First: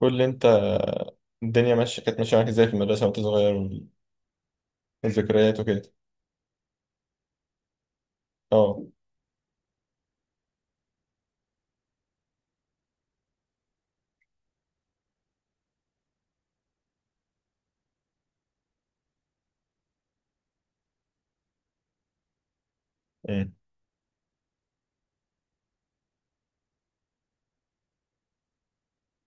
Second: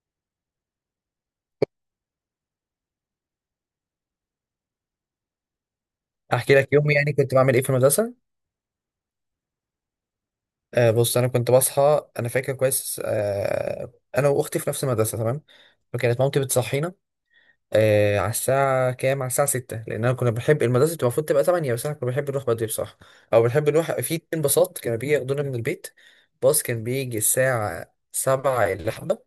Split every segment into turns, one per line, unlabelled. قول لي انت، الدنيا ماشيه كانت ماشيه معاك ازاي في المدرسه وانت صغير، والذكريات وكده؟
احكي لك يوم يعني كنت بعمل ايه في المدرسه.
اه.
بص انا كنت بصحى، انا فاكر كويس انا واختي في نفس المدرسه، تمام. فكانت مامتي بتصحينا على الساعه كام، على الساعه 6، لان انا كنا بنحب المدرسه. تبقى المفروض تبقى 8 بس احنا كنا بنحب نروح بدري بصراحه. او
امم.
بنحب نروح في اتنين باصات كانوا بيجي ياخدونا من البيت. باص كان بيجي الساعه 7 الا حبه،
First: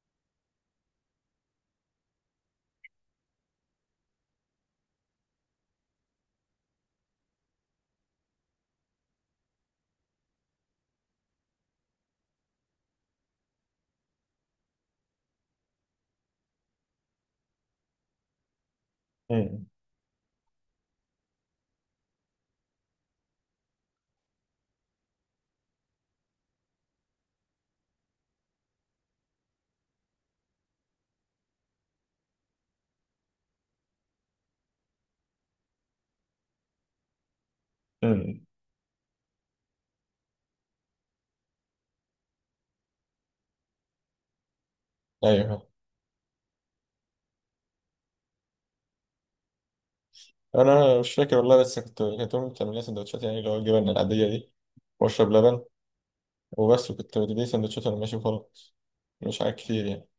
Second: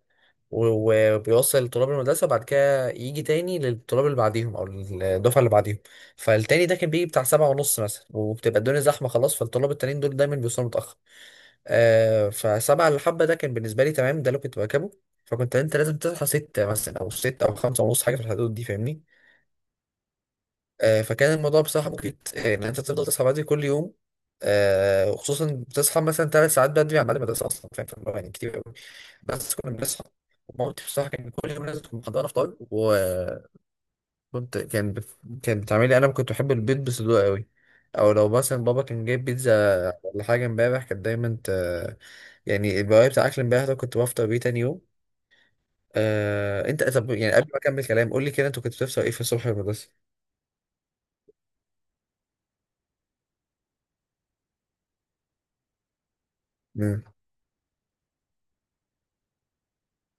وبيوصل طلاب المدرسة، بعد كده يجي تاني للطلاب اللي بعديهم أو الدفعة اللي بعديهم. فالتاني ده كان بيجي بتاع سبعة ونص مثلا، وبتبقى الدنيا زحمة خلاص، فالطلاب التانيين دول دايما بيوصلوا متأخر. فسبعة اللي حبة ده كان بالنسبة لي تمام، ده اللي كنت بركبه. فكنت انت لازم تصحى ستة مثلا، أو ستة أو خمسة ونص، حاجة في الحدود دي، فاهمني؟
امم.
فكان الموضوع بصراحة مجهد، إن أنت تفضل تصحى بدري كل يوم. وخصوصا بتصحى مثلا ثلاث ساعات بدري عن بعد المدرسة أصلا، فاهم؟ فاللي هو يعني كتير أوي. بس كنا بنصحى. مامتي بصراحة كان كل يوم لازم تكون محضرة فطار، كان بت... كانت بتعملي، أنا كنت بحب البيض بصدور قوي. أو لو
امم.
مثلا بابا كان جايب بيتزا ولا حاجة امبارح، يعني البواقي بتاع أكل امبارح، ده كنت بفطر بيه تاني يوم.
ايوه.
أنت، طب يعني قبل ما أكمل كلام، قول لي كده، أنت كنت بتفطر إيه في الصبح في المدرسة؟
انا مش فاكر والله، بس كنت كنت امي بتعمل لي سندوتشات، يعني اللي هو الجبن العاديه دي، واشرب لبن. وبس.
مم.
وكنت بدي سندوتشات وانا ماشي وخلاص. مش حاجات كتير يعني.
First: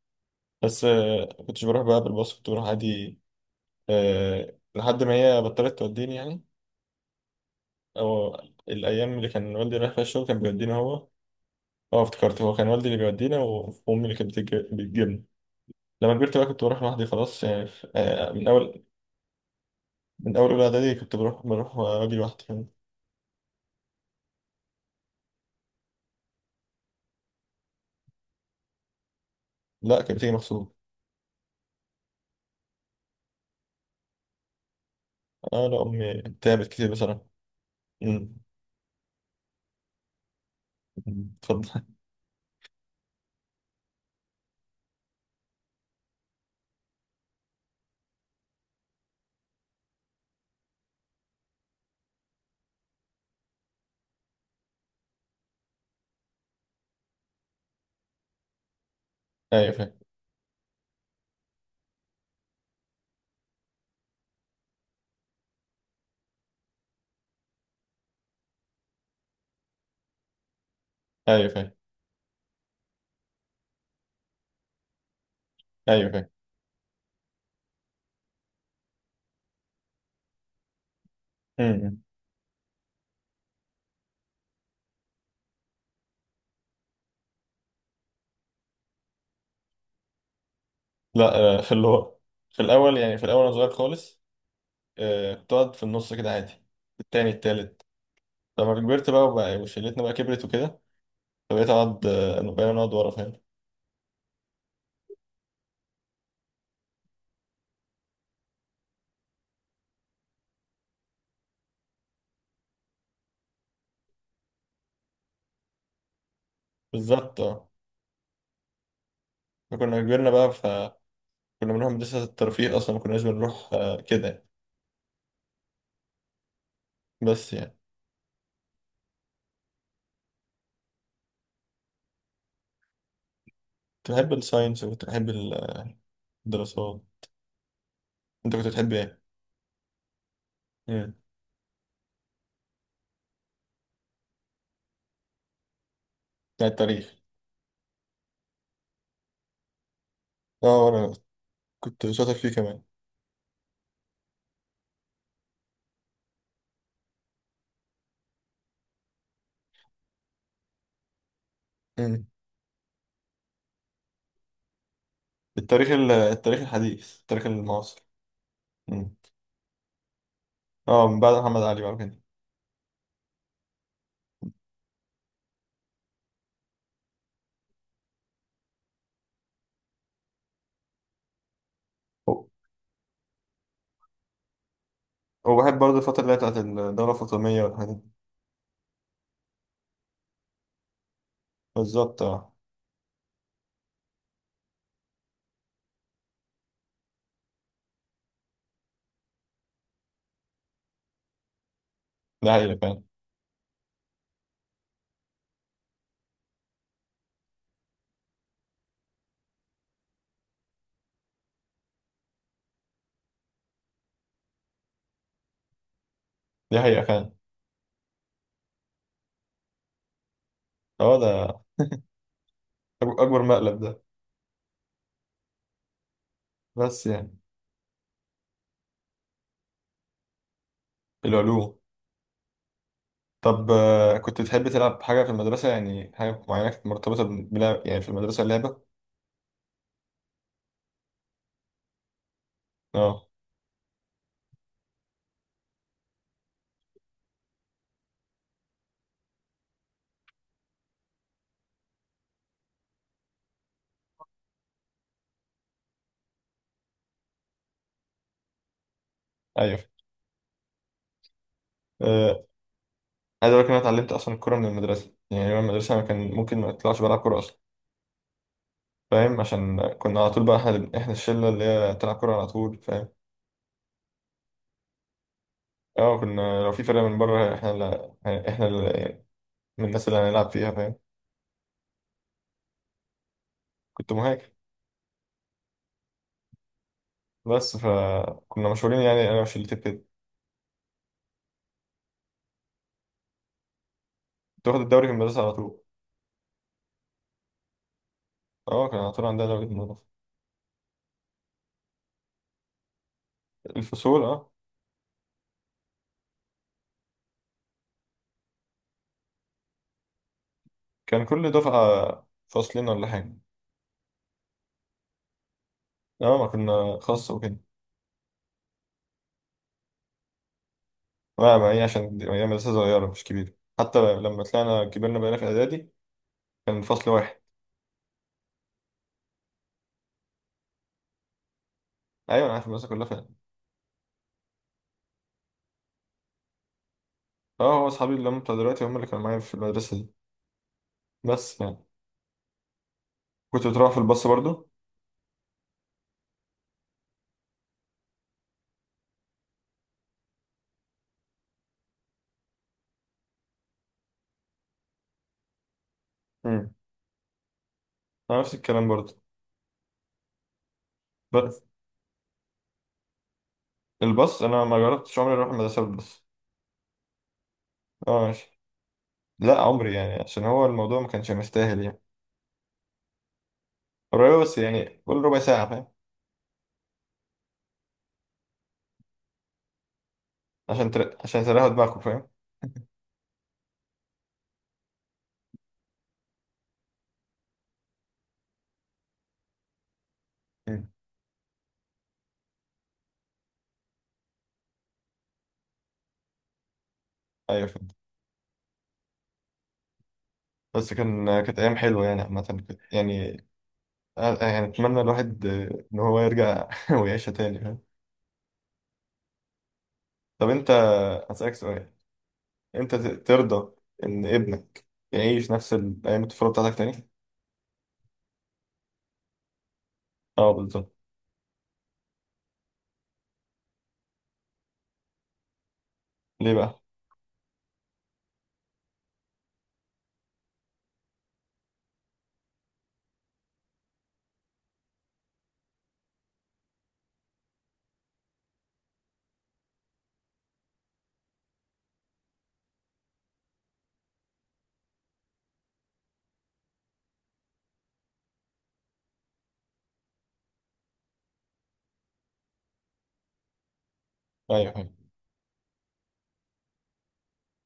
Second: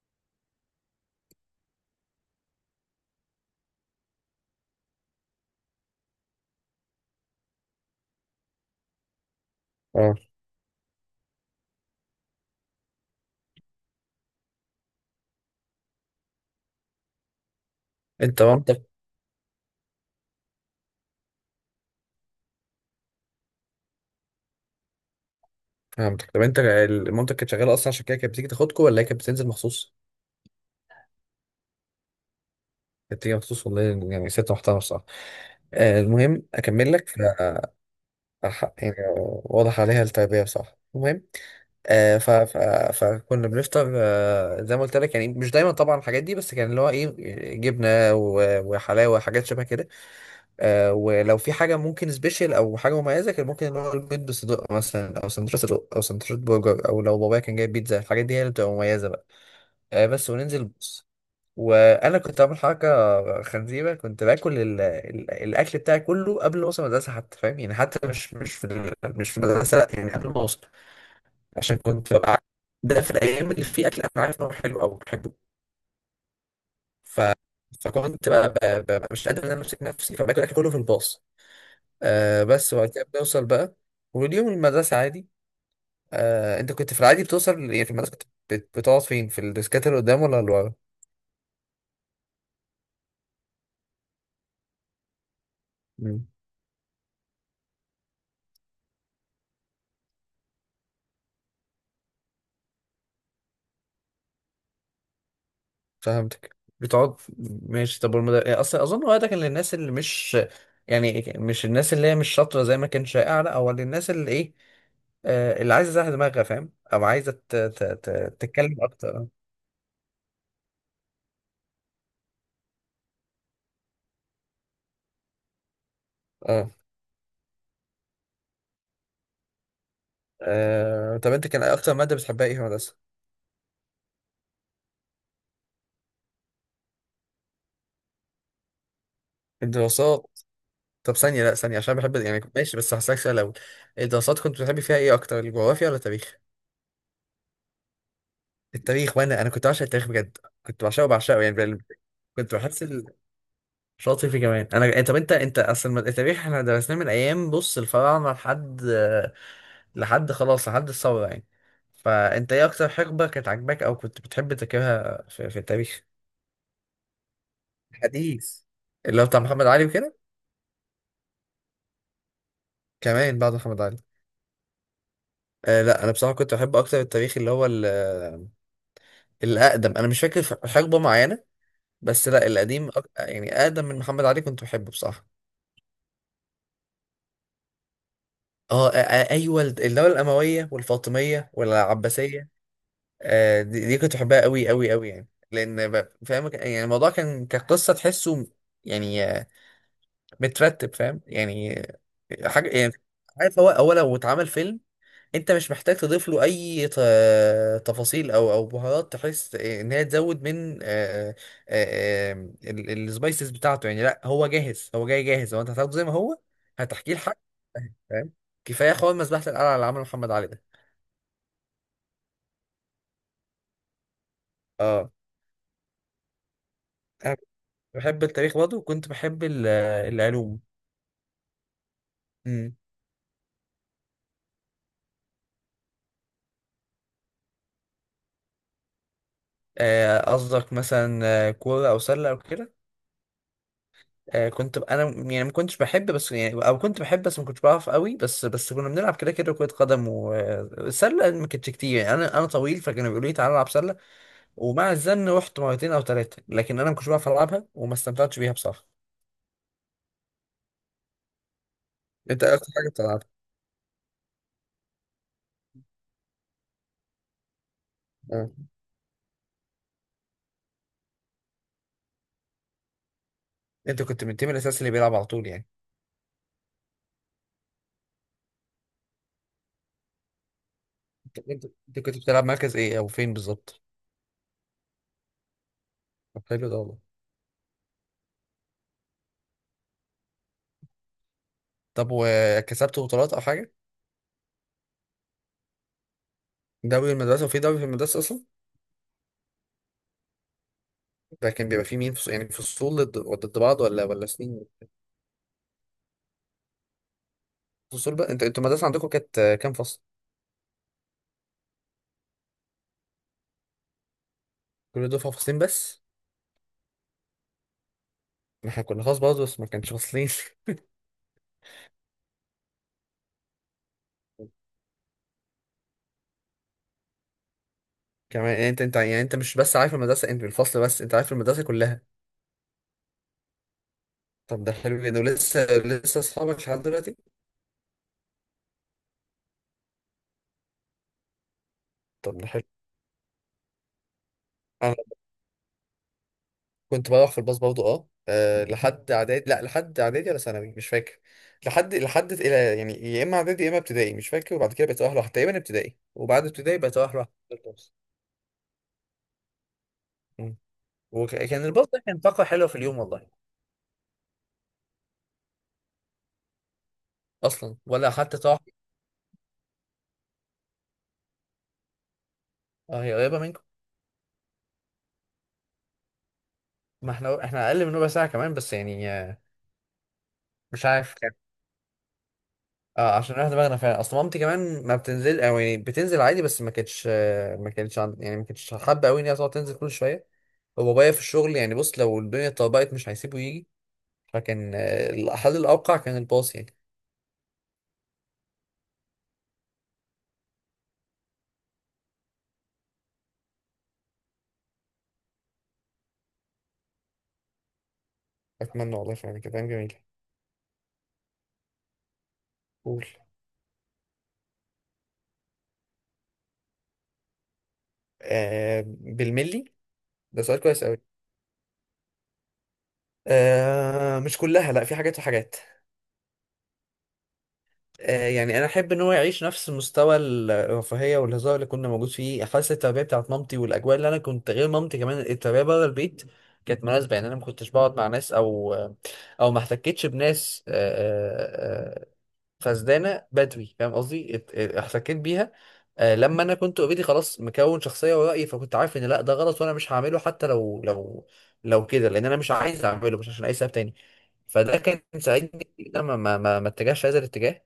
بس كنتش بروح بقى بالباص، كنت بروح عادي. لحد ما هي بطلت توديني يعني. او الايام اللي كان والدي رايح فيها
اه.
الشغل كان بيودينا هو. اه افتكرت هو كان والدي اللي بيودينا. وامي اللي كانت بتجيبنا. لما كبرت بقى كنت بروح لوحدي خلاص يعني في... آه،
انت
من
مامتك.
اول، من اول اولى اعدادي كنت بروح واجي لوحدي كمان.
فهمتك. طب انت مامتك كانت شغاله اصلا عشان كده كانت بتيجي تاخدكم، ولا هي كانت بتنزل مخصوص؟
لا، كانت بتيجي مغصوب.
كانت بتيجي مخصوص والله. يعني ست محترمه بصراحه.
اه لا، امي
المهم
تعبت كتير
اكمل لك،
بصراحه. أمم.
يعني واضح عليها التربيه بصراحه. المهم
اتفضل.
آه، ف... ف... فكنا بنفطر، زي ما قلت لك يعني، مش دايما طبعا الحاجات دي، بس كان اللي هو ايه؟ جبنه وحلاوه، حاجات شبه كده. ولو في حاجه ممكن سبيشال او حاجه مميزه، كان ممكن اللي هو البيض بصدق مثلا، او سندوتش صدق، او سندوتش برجر، او لو بابايا كان جايب بيتزا، الحاجات دي هي اللي بتبقى مميزه.
ايوه فاهم.
بس وننزل بص. وانا كنت عامل حركه خنزيره، كنت باكل الاكل بتاعي كله قبل ما اوصل المدرسه حتى، فاهم؟ يعني حتى مش في المدرسه، لأ، يعني قبل ما اوصل.
ايوه فاهم.
عشان كنت ببقى، ده في الايام اللي في اكل انا عارف انه حلو او بحبه.
ايوه فاهم.
ف... فكنت بقى مش قادر ان انا امسك نفسي، فباكل الاكل كله في الباص.
أمم.
بس وبعد كده بنوصل بقى، واليوم المدرسه عادي. انت كنت في العادي بتوصل، يعني في المدرسه كنت بتقعد فين؟ في الديسكات اللي قدام ولا اللي
لا، في اللي هو، في الاول يعني، في الاول انا صغير خالص. كنت اقعد في النص
ورا؟
كده عادي. التاني التالت. لما كبرت بقى وبقى وشلتنا، بقى كبرت وكده، فبقيت اقعد، بقينا نقعد ورا، فاهم.
فهمتك بتقعد. ماشي. طب يعني اصلا اظن هو ده كان للناس اللي مش، يعني مش الناس اللي هي مش شاطره زي ما كان شائع، لا هو للناس اللي ايه. اللي عايزه تزهق دماغها فاهم، او عايزه
بالظبط، اه.
تتكلم اكتر.
فكنا كبرنا بقى، فكنا بنروح مدرسة الترفيه أصلا، ما كناش بنروح كده.
اه.
بس يعني.
طب انت كان اكتر ماده بتحبها ايه في المدرسه؟
كنت بحب الساينس وكنت بحب الدراسات. انت كنت بتحب ايه؟
الدراسات.
مم.
طب ثانيه، لا ثانيه، عشان بحب يعني ماشي، بس هسألك سؤال الاول. الدراسات كنت بتحبي فيها ايه اكتر، الجغرافيا ولا التاريخ؟
بتاع التاريخ.
التاريخ. وانا كنت بعشق التاريخ بجد.
اه،
كنت بعشقه
وانا
بعشقه يعني
كنت شاطر فيه
كنت بحس
كمان.
شاطر فيه كمان انا. طب انت اصل التاريخ احنا درسناه من ايام، بص، الفراعنه لحد خلاص، لحد الثوره يعني.
مم.
فانت ايه اكتر حقبه كانت عاجباك او كنت بتحب تذاكرها في التاريخ؟
التاريخ الحديث، التاريخ المعاصر.
حديث.
مم.
اللي هو بتاع محمد علي وكده؟
اه، من بعد محمد علي بقى كده.
كمان بعد محمد علي. لا انا بصراحه كنت بحب اكتر التاريخ اللي هو الاقدم، انا مش فاكر حقبه معينه. بس لا، القديم، يعني اقدم من محمد علي كنت بحبه بصراحه.
وبحب برضه الفترة اللي هي بتاعت الدولة الفاطمية والحاجات دي.
اه. ايوه، الدوله الامويه والفاطميه
بالظبط،
والعباسيه.
اه.
دي كنت بحبها قوي قوي قوي يعني، لان فاهم، يعني الموضوع كان كقصه تحسه يعني، مترتب، فاهم يعني،
دي
حاجه
حقيقة
يعني.
فعلا.
عارف، هو هو لو اتعمل فيلم، انت مش محتاج تضيف له اي تفاصيل او بهارات، تحس ان هي تزود من السبايسز بتاعته يعني، لا هو جاهز، هو جاي جاهز، هو انت هتاخده زي ما هو.
دي حقيقة
هتحكيه
فعلا.
الحق، فاهم؟ كفايه حوار مذبحه القلعه اللي عمله محمد علي ده.
اه، ده أكبر مقلب ده.
اه.
بس
انا
يعني.
بحب التاريخ برضه، وكنت بحب العلوم.
العلوم.
مم.
طب كنت تحب تلعب حاجة في المدرسة، يعني حاجة معينة كانت مرتبطة بلعب يعني في المدرسة، اللعبة؟
قصدك مثلا، كورة أو سلة أو كده؟
اه.
كنت أنا يعني ما كنتش بحب، بس يعني أو كنت بحب بس ما كنتش بعرف قوي، بس كنا بنلعب كده كده كرة قدم، والسلة ما كانتش كتير يعني، أنا طويل فكانوا بيقولوا لي تعالى العب سلة. ومع الزن رحت مرتين أو ثلاثة، لكن أنا ما كنتش بعرف ألعبها وما استمتعتش بيها بصراحة.
ايوه.
أنت
آه،
إيه أكتر حاجة بتلعبها؟
عايز اقول لك إن انا اتعلمت اصلا الكوره من المدرسه، يعني يوم المدرسه انا كان ممكن ما اطلعش بلعب كوره اصلا،
أه.
فاهم. عشان كنا على طول بقى احنا الشله اللي هي بتلعب كوره على طول، فاهم.
أنت كنت من التيم الأساسي اللي بيلعب على طول يعني؟
اه، كنا لو في فرقه من بره احنا اللي، احنا اللي، من الناس اللي هنلعب فيها، فاهم.
أنت كنت بتلعب مركز إيه، أو فين بالظبط؟
كنت مهاجم.
طب حلو ده والله.
بس فكنا مشهورين يعني، انا وشلتي كده.
طب وكسبت بطولات أو حاجة؟
تاخد الدوري في المدرسه على طول.
دوري المدرسة؟ وفي دوري في المدرسة أصلا؟
اه، كان على طول عندنا دوري في المدرسه.
ده كان بيبقى فيه مين يعني فصول ضد بعض، ولا
الفصول،
ولا
اه.
سنين؟ فصول بقى. انت انتوا المدرسة عندكم كانت كام فصل؟
كان كل دفعه فصلين ولا حاجه.
كل دفعة فصلين بس؟
اه، ما كنا خاص وكده.
ما احنا كنا خاص برضه، بس ما كانش فصلين.
لا، ما هي عشان هي مدرسه صغيره، مش كبيره. حتى لما طلعنا كبرنا بقينا في اعدادي، كان فصل واحد.
كمان يعني، انت يعني، انت مش بس عارف المدرسة، انت الفصل بس، انت عارف المدرسة كلها.
ايوه، انا عارف المدرسه كلها فعلا.
طب ده حلو جدا، ولسه لسه اصحابك لحد دلوقتي؟
اه، هو اصحابي اللي هم بتوع دلوقتي هم اللي كانوا معايا في المدرسه دي. بس يعني.
طب ده حلو.
كنت بتروح في الباص برضو؟
انا كنت بروح في الباص برضه. اه. لحد اعدادي، لا لحد اعدادي ولا ثانوي، مش فاكر. لحد الى يعني، يا اما اعدادي يا اما ابتدائي، مش فاكر. وبعد كده بقيت اروح لوحدي تقريبا، ابتدائي، وبعد
امم.
ابتدائي بقيت اروح
انا نفس الكلام برضو.
لوحدي.
بس
وكان الباص ده كان طاقة حلوة في اليوم والله.
الباص، انا ما جربتش عمري اروح المدرسه بالباص.
أصلا، ولا
اه
أخدت
ماشي.
طاقة؟
لا، عمري، يعني عشان هو الموضوع ما كانش مستاهل يعني.
أه، هي قريبة منكم؟
قريب، بس يعني كل ربع ساعه فاهم.
ما احنا أقل من ربع ساعة كمان، بس يعني، مش عارف كان.
عشان تريحوا دماغكم، فاهم.
اه عشان راح دماغنا فعلا، أصل مامتي كمان ما بتنزل، أو يعني بتنزل عادي، بس ما كانتش، يعني ما كانتش حابة أوي إن هي تقعد تنزل كل شوية.
امم.
وبابايا في الشغل يعني، بص، لو الدنيا اتطبقت مش هيسيبه يجي. فكان الحل الأوقع كان الباص يعني.
ايوه فاهم. بس كانت ايام حلوه يعني عامه. يعني، يعني اتمنى الواحد ان هو يرجع ويعيشها تاني، فاهم.
أتمنى والله، فعلا كلام جميل.
طب انت، هسألك سؤال. انت
قول.
ترضى ان ابنك يعيش نفس ايام الطفوله بتاعتك تاني؟
بالملي. ده
اه
سؤال كويس
بالظبط.
أوي. مش كلها، لا في حاجات وحاجات.
ليه بقى؟
يعني انا احب ان هو يعيش نفس مستوى الرفاهيه والهزار اللي كنا موجود فيه، حاسه التربيه بتاعت مامتي والاجواء اللي انا كنت، غير مامتي كمان التربيه بره البيت كانت مناسبه، يعني انا ما كنتش بقعد مع ناس، او ما احتكتش بناس، فسدانه بدري، فاهم قصدي؟ احتكيت بيها لما انا كنت اوريدي خلاص مكون شخصيه ورأي، فكنت عارف ان لا ده غلط وانا مش هعمله حتى لو كده، لان انا مش عايز اعمله، مش عشان اي سبب تاني.
ايوه،
فده
ايوه.
كان ساعدني إن أنا ما اتجهش هذا الاتجاه.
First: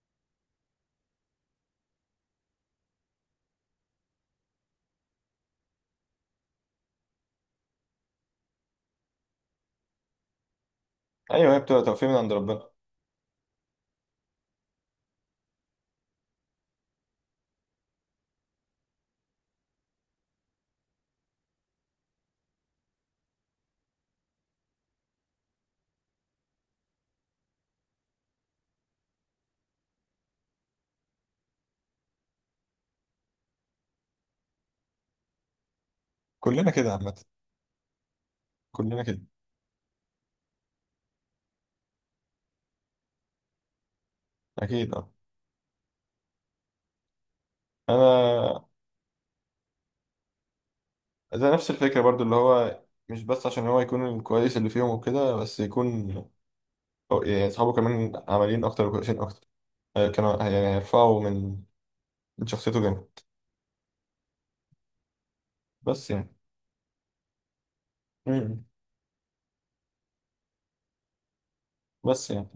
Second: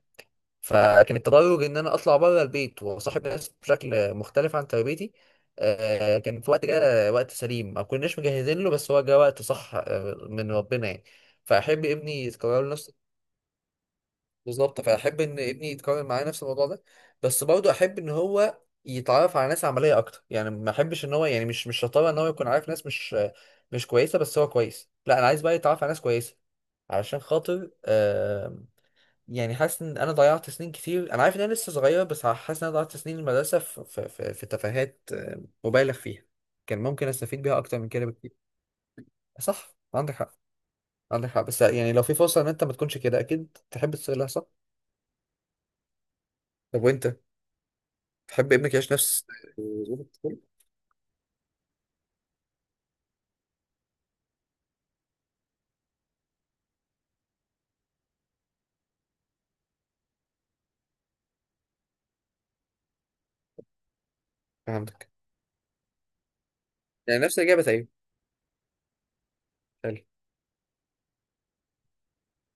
فكان التدرج ان انا اطلع بره البيت واصاحب ناس بشكل مختلف عن تربيتي. كان في وقت، جه وقت سليم ما كناش مجهزين له، بس هو جه وقت صح، من ربنا يعني.
ايوه، هي بتبقى
فاحب
توفيق من
ابني
عند
يتكرر
ربنا.
له نفس. بالظبط، فاحب ان ابني يتكرر معايا نفس الموضوع ده. بس برضه احب ان هو يتعرف على ناس عمليه اكتر، يعني ما احبش ان هو، يعني مش شطاره ان هو يكون عارف ناس مش كويسه بس هو كويس، لا انا عايز بقى يتعرف على ناس كويسه. علشان خاطر، يعني حاسس ان انا ضيعت سنين كتير، انا عارف ان انا لسه صغير، بس حاسس ان انا ضيعت سنين المدرسه في تفاهات مبالغ فيها.
كلنا
كان
كده
ممكن
عامه.
استفيد بيها اكتر من كده بكتير.
كلنا كده.
صح، عندك حق، عندك حق. بس يعني لو في فرصه ان انت ما تكونش كده، اكيد تحب تصير لها صح؟
اكيد، اه.
طب وانت تحب
انا،
ابنك يعيش نفس؟
ده نفس الفكره برضو، اللي هو مش بس عشان هو يكون الكويس اللي فيهم وكده، بس يكون يعني اصحابه كمان عمليين اكتر وكويسين اكتر. كانوا يعني هيرفعوا من، من شخصيته جامد.
عندك
بس يعني.
يعني نفس الاجابه تقريبا.
مم.
حلو.
بس يعني.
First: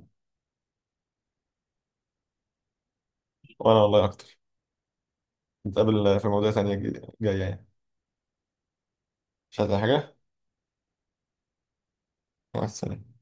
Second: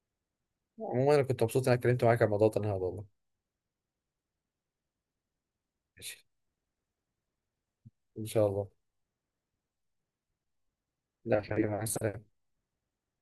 عموما انا كنت مبسوط ان انا اتكلمت معاك عن الموضوع ده النهارده والله.
وانا والله اكتر.
ماشي.
نتقابل في مواضيع تانية جاية يعني.
ان شاء الله.
مش عايز أي حاجة.
لا حبيبي، مع السلامه.
مع السلامة.